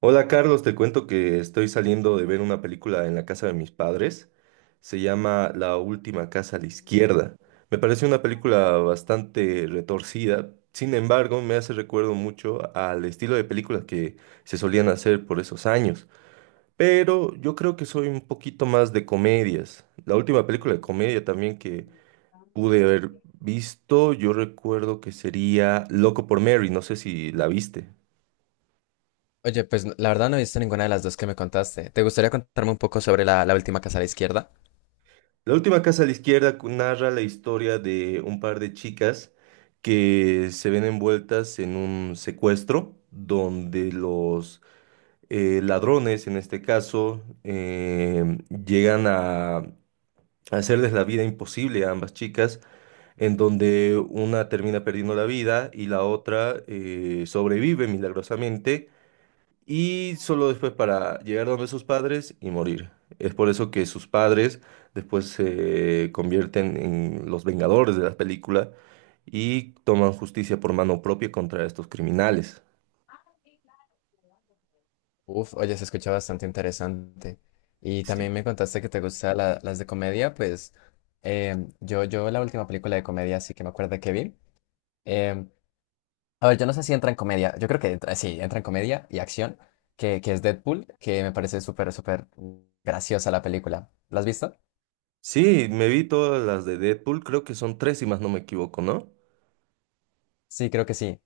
Hola Carlos, te cuento que estoy saliendo de ver una película en la casa de mis padres. Se llama La última casa a la izquierda. Me parece una película bastante retorcida. Sin embargo, me hace recuerdo mucho al estilo de películas que se solían hacer por esos años. Pero yo creo que soy un poquito más de comedias. La última película de comedia también que pude haber visto, yo recuerdo que sería Loco por Mary. No sé si la viste. Oye, pues la verdad no he visto ninguna de las dos que me contaste. ¿Te gustaría contarme un poco sobre la última casa a la izquierda? La última casa a la izquierda narra la historia de un par de chicas que se ven envueltas en un secuestro donde los ladrones, en este caso, llegan a hacerles la vida imposible a ambas chicas, en donde una termina perdiendo la vida y la otra sobrevive milagrosamente y solo después para llegar donde sus padres y morir. Es por eso que sus padres después se convierten en los vengadores de la película y toman justicia por mano propia contra estos criminales. Uf, oye, se escucha bastante interesante. Y Sí, también me contaste que te gustan las de comedia, pues yo la última película de comedia sí que me acuerdo que vi. em, a ver, yo no sé si entra en comedia, yo creo que entra, sí, entra en comedia y acción, que es Deadpool, que me parece súper, súper graciosa la película. ¿La has visto? sí, me vi todas las de Deadpool, creo que son tres si más no me equivoco, ¿no? Sí, creo que sí.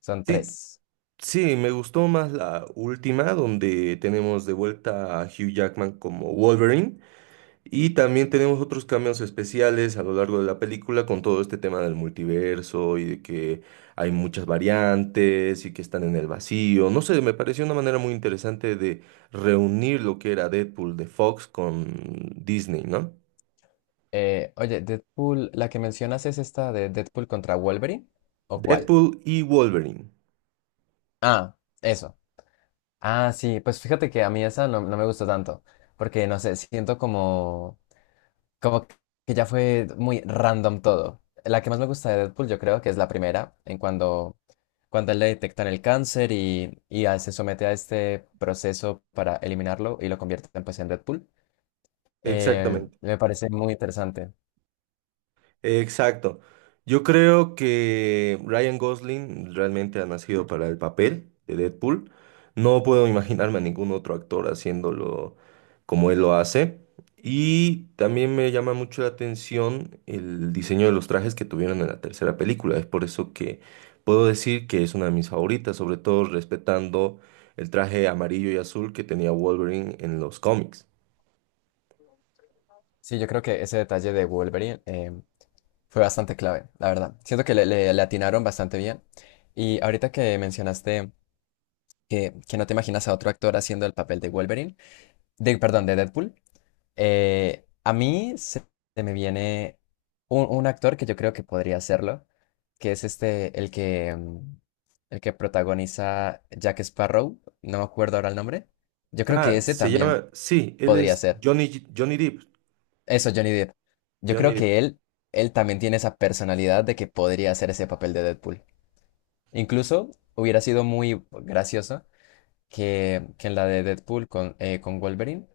Son Sí, tres. sí, me gustó más la última donde tenemos de vuelta a Hugh Jackman como Wolverine. Y también tenemos otros cambios especiales a lo largo de la película con todo este tema del multiverso y de que hay muchas variantes y que están en el vacío. No sé, me pareció una manera muy interesante de reunir lo que era Deadpool de Fox con Disney, ¿no? Oye, Deadpool, la que mencionas es esta de Deadpool contra Wolverine, ¿o cuál? Deadpool y Wolverine. Ah, eso. Ah, sí, pues fíjate que a mí esa no me gustó tanto, porque no sé, siento como que ya fue muy random todo. La que más me gusta de Deadpool, yo creo que es la primera, en cuando a él le detectan el cáncer y a él se somete a este proceso para eliminarlo y lo convierten pues en Deadpool. Exactamente. Me parece muy interesante. Exacto. Yo creo que Ryan Gosling realmente ha nacido para el papel de Deadpool. No puedo imaginarme a ningún otro actor haciéndolo como él lo hace. Y también me llama mucho la atención el diseño de los trajes que tuvieron en la tercera película. Es por eso que puedo decir que es una de mis favoritas, sobre todo respetando el traje amarillo y azul que tenía Wolverine en los cómics. Sí, yo creo que ese detalle de Wolverine, fue bastante clave, la verdad. Siento que le atinaron bastante bien. Y ahorita que mencionaste que no te imaginas a otro actor haciendo el papel de Wolverine, perdón, de Deadpool, eh, a mí se, se me viene un actor que yo creo que podría hacerlo, que es este, el que protagoniza Jack Sparrow, no me acuerdo ahora el nombre. Yo creo que Ah, ese se también llama, sí, él podría es ser. Johnny, Johnny Depp. Eso, Johnny Depp. Yo Johnny creo Depp. que él también tiene esa personalidad de que podría hacer ese papel de Deadpool. Incluso hubiera sido muy gracioso que en la de Deadpool con Wolverine,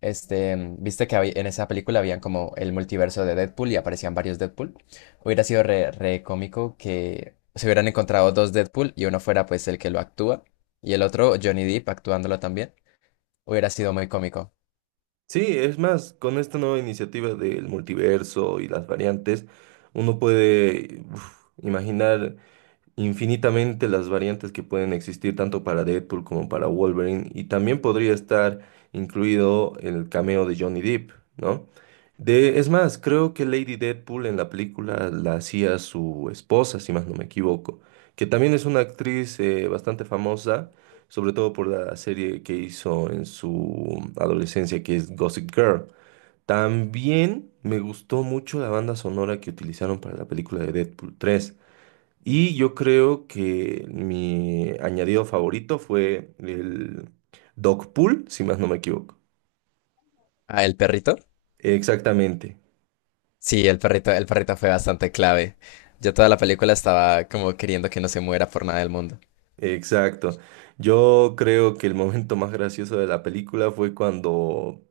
viste que en esa película habían como el multiverso de Deadpool y aparecían varios Deadpool. Hubiera sido re cómico que se hubieran encontrado dos Deadpool y uno fuera pues el que lo actúa y el otro Johnny Depp actuándolo también. Hubiera sido muy cómico. Sí, es más, con esta nueva iniciativa del multiverso y las variantes, uno puede uf, imaginar infinitamente las variantes que pueden existir tanto para Deadpool como para Wolverine y también podría estar incluido el cameo de Johnny Depp, ¿no? De, es más, creo que Lady Deadpool en la película la hacía su esposa, si más no me equivoco, que también es una actriz bastante famosa, sobre todo por la serie que hizo en su adolescencia, que es Gossip Girl. También me gustó mucho la banda sonora que utilizaron para la película de Deadpool 3. Y yo creo que mi añadido favorito fue el dog pool, si más no me equivoco. Ah, ¿el perrito? Exactamente, Sí, el perrito fue bastante clave. Yo toda la película estaba como queriendo que no se muera por nada del mundo. exacto. Yo creo que el momento más gracioso de la película fue cuando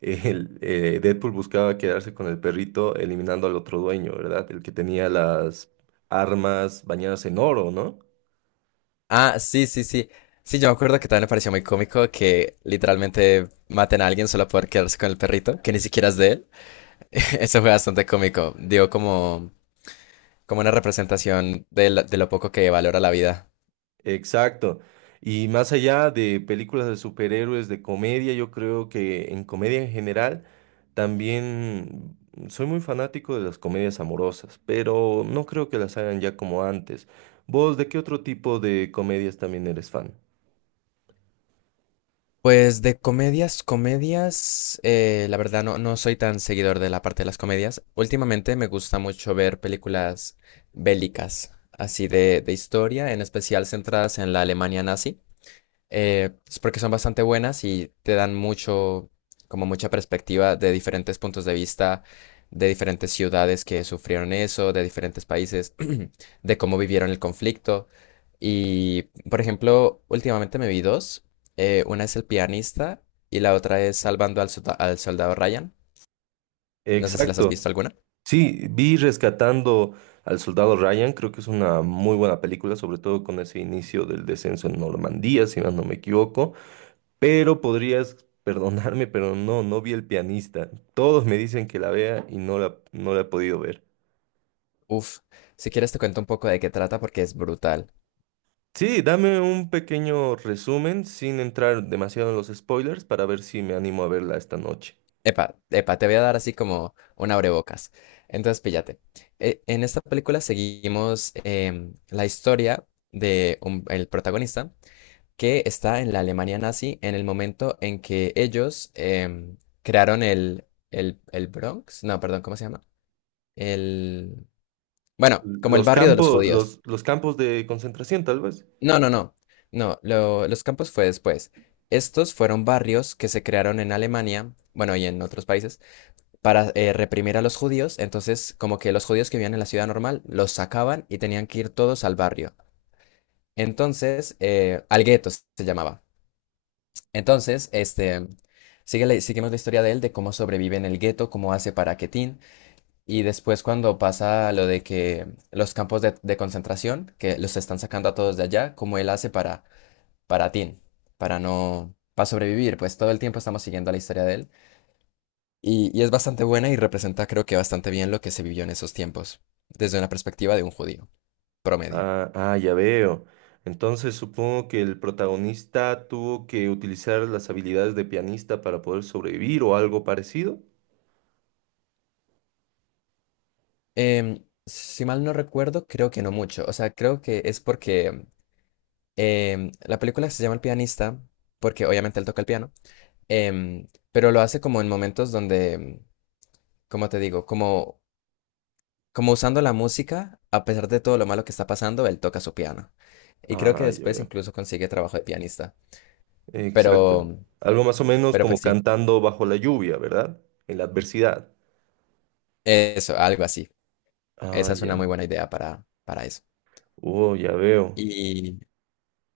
el, Deadpool buscaba quedarse con el perrito eliminando al otro dueño, ¿verdad? El que tenía las armas bañadas en oro, ¿no? Ah, sí, sí, sí. Sí, yo me acuerdo que también me pareció muy cómico que literalmente maten a alguien solo por quedarse con el perrito, que ni siquiera es de él. Eso fue bastante cómico. Dio como una representación de lo poco que valora la vida. Exacto. Y más allá de películas de superhéroes, de comedia, yo creo que en comedia en general también soy muy fanático de las comedias amorosas, pero no creo que las hagan ya como antes. ¿Vos de qué otro tipo de comedias también eres fan? Pues de comedias, comedias, la verdad no soy tan seguidor de la parte de las comedias. Últimamente me gusta mucho ver películas bélicas, así de historia, en especial centradas en la Alemania nazi, es porque son bastante buenas y te dan mucho, como mucha perspectiva de diferentes puntos de vista, de diferentes ciudades que sufrieron eso, de diferentes países, de cómo vivieron el conflicto. Y, por ejemplo, últimamente me vi dos. Una es El Pianista y la otra es Salvando al Soldado Ryan. No sé si las has Exacto. visto alguna. Sí, vi Rescatando al Soldado Ryan, creo que es una muy buena película, sobre todo con ese inicio del descenso en Normandía, si más no me equivoco. Pero podrías perdonarme, pero no, no vi el pianista. Todos me dicen que la vea y no la he podido ver. Uf, si quieres te cuento un poco de qué trata porque es brutal. Sí, dame un pequeño resumen sin entrar demasiado en los spoilers para ver si me animo a verla esta noche. Epa, epa, te voy a dar así como un abrebocas. Entonces, píllate. En esta película seguimos la historia de el protagonista que está en la Alemania nazi en el momento en que ellos crearon el Bronx. No, perdón, ¿cómo se llama? El... Bueno, como el Los barrio de los campos, judíos. Los campos de concentración, tal vez. No, no, no. No, los campos fue después. Estos fueron barrios que se crearon en Alemania, bueno, y en otros países para reprimir a los judíos, entonces como que los judíos que vivían en la ciudad normal los sacaban y tenían que ir todos al barrio. Entonces, al gueto se llamaba. Entonces, este, seguimos la historia de él, de cómo sobrevive en el gueto, cómo hace para que Tin, y después cuando pasa lo de que los campos de concentración, que los están sacando a todos de allá, cómo él hace para Tin, para no, para sobrevivir, pues todo el tiempo estamos siguiendo la historia de él. Y es bastante buena y representa creo que bastante bien lo que se vivió en esos tiempos, desde una perspectiva de un judío promedio. Ah, ah, ya veo. Entonces supongo que el protagonista tuvo que utilizar las habilidades de pianista para poder sobrevivir o algo parecido. Si mal no recuerdo, creo que no mucho. O sea, creo que es porque la película se llama El Pianista, porque obviamente él toca el piano, pero lo hace como en momentos donde, em, como te digo, como, como usando la música, a pesar de todo lo malo que está pasando, él toca su piano. Y creo que Ah, ya después veo. incluso consigue trabajo de pianista. Exacto. Pero, Algo más o menos pero como pues sí, cantando bajo la lluvia, ¿verdad? En la adversidad. eso, algo así. Ah, Esa es una ya. muy buena idea para eso. Oh, ya veo. Y,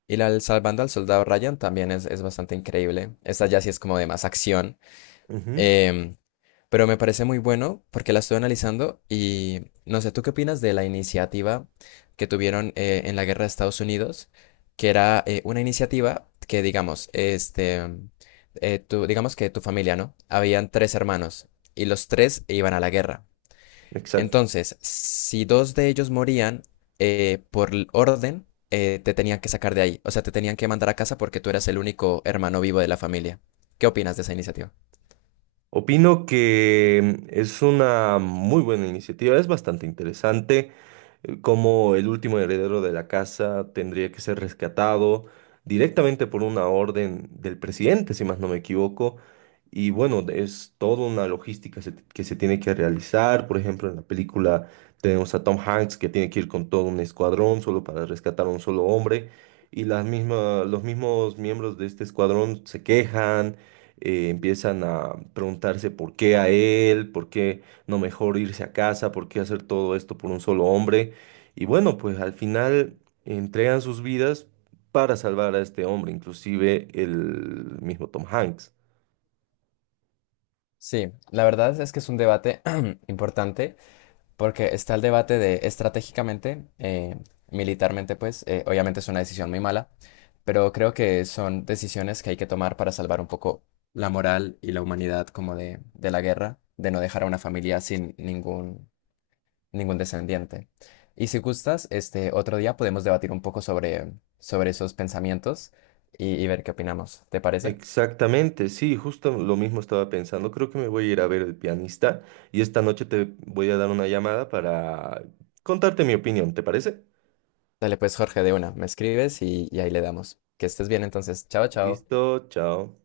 y la del Salvando al Soldado Ryan también es bastante increíble. Esta ya sí es como de más acción. Ujú. em, pero me parece muy bueno porque la estuve analizando y no sé, ¿tú qué opinas de la iniciativa que tuvieron en la guerra de Estados Unidos? Que era una iniciativa que, digamos, este, digamos que tu familia, ¿no? Habían tres hermanos y los tres iban a la guerra. Exacto. Entonces, si dos de ellos morían orden, te tenían que sacar de ahí. O sea, te tenían que mandar a casa porque tú eras el único hermano vivo de la familia. ¿Qué opinas de esa iniciativa? Opino que es una muy buena iniciativa, es bastante interesante, como el último heredero de la casa tendría que ser rescatado directamente por una orden del presidente, si más no me equivoco. Y bueno, es toda una logística que se tiene que realizar. Por ejemplo, en la película tenemos a Tom Hanks que tiene que ir con todo un escuadrón solo para rescatar a un solo hombre. Y los mismos miembros de este escuadrón se quejan, empiezan a preguntarse por qué a él, por qué no mejor irse a casa, por qué hacer todo esto por un solo hombre. Y bueno, pues al final entregan sus vidas para salvar a este hombre, inclusive el mismo Tom Hanks. Sí, la verdad es que es un debate importante. Porque está el debate de estratégicamente, militarmente, pues, obviamente es una decisión muy mala, pero creo que son decisiones que hay que tomar para salvar un poco la moral y la humanidad como de la guerra, de no dejar a una familia sin ningún descendiente. Y si gustas, este otro día podemos debatir un poco sobre esos pensamientos y ver qué opinamos. ¿Te parece? Exactamente, sí, justo lo mismo estaba pensando. Creo que me voy a ir a ver el pianista y esta noche te voy a dar una llamada para contarte mi opinión, ¿te parece? Dale pues, Jorge, de una, me escribes y ahí le damos. Que estés bien entonces. Chao, chao. Listo, chao.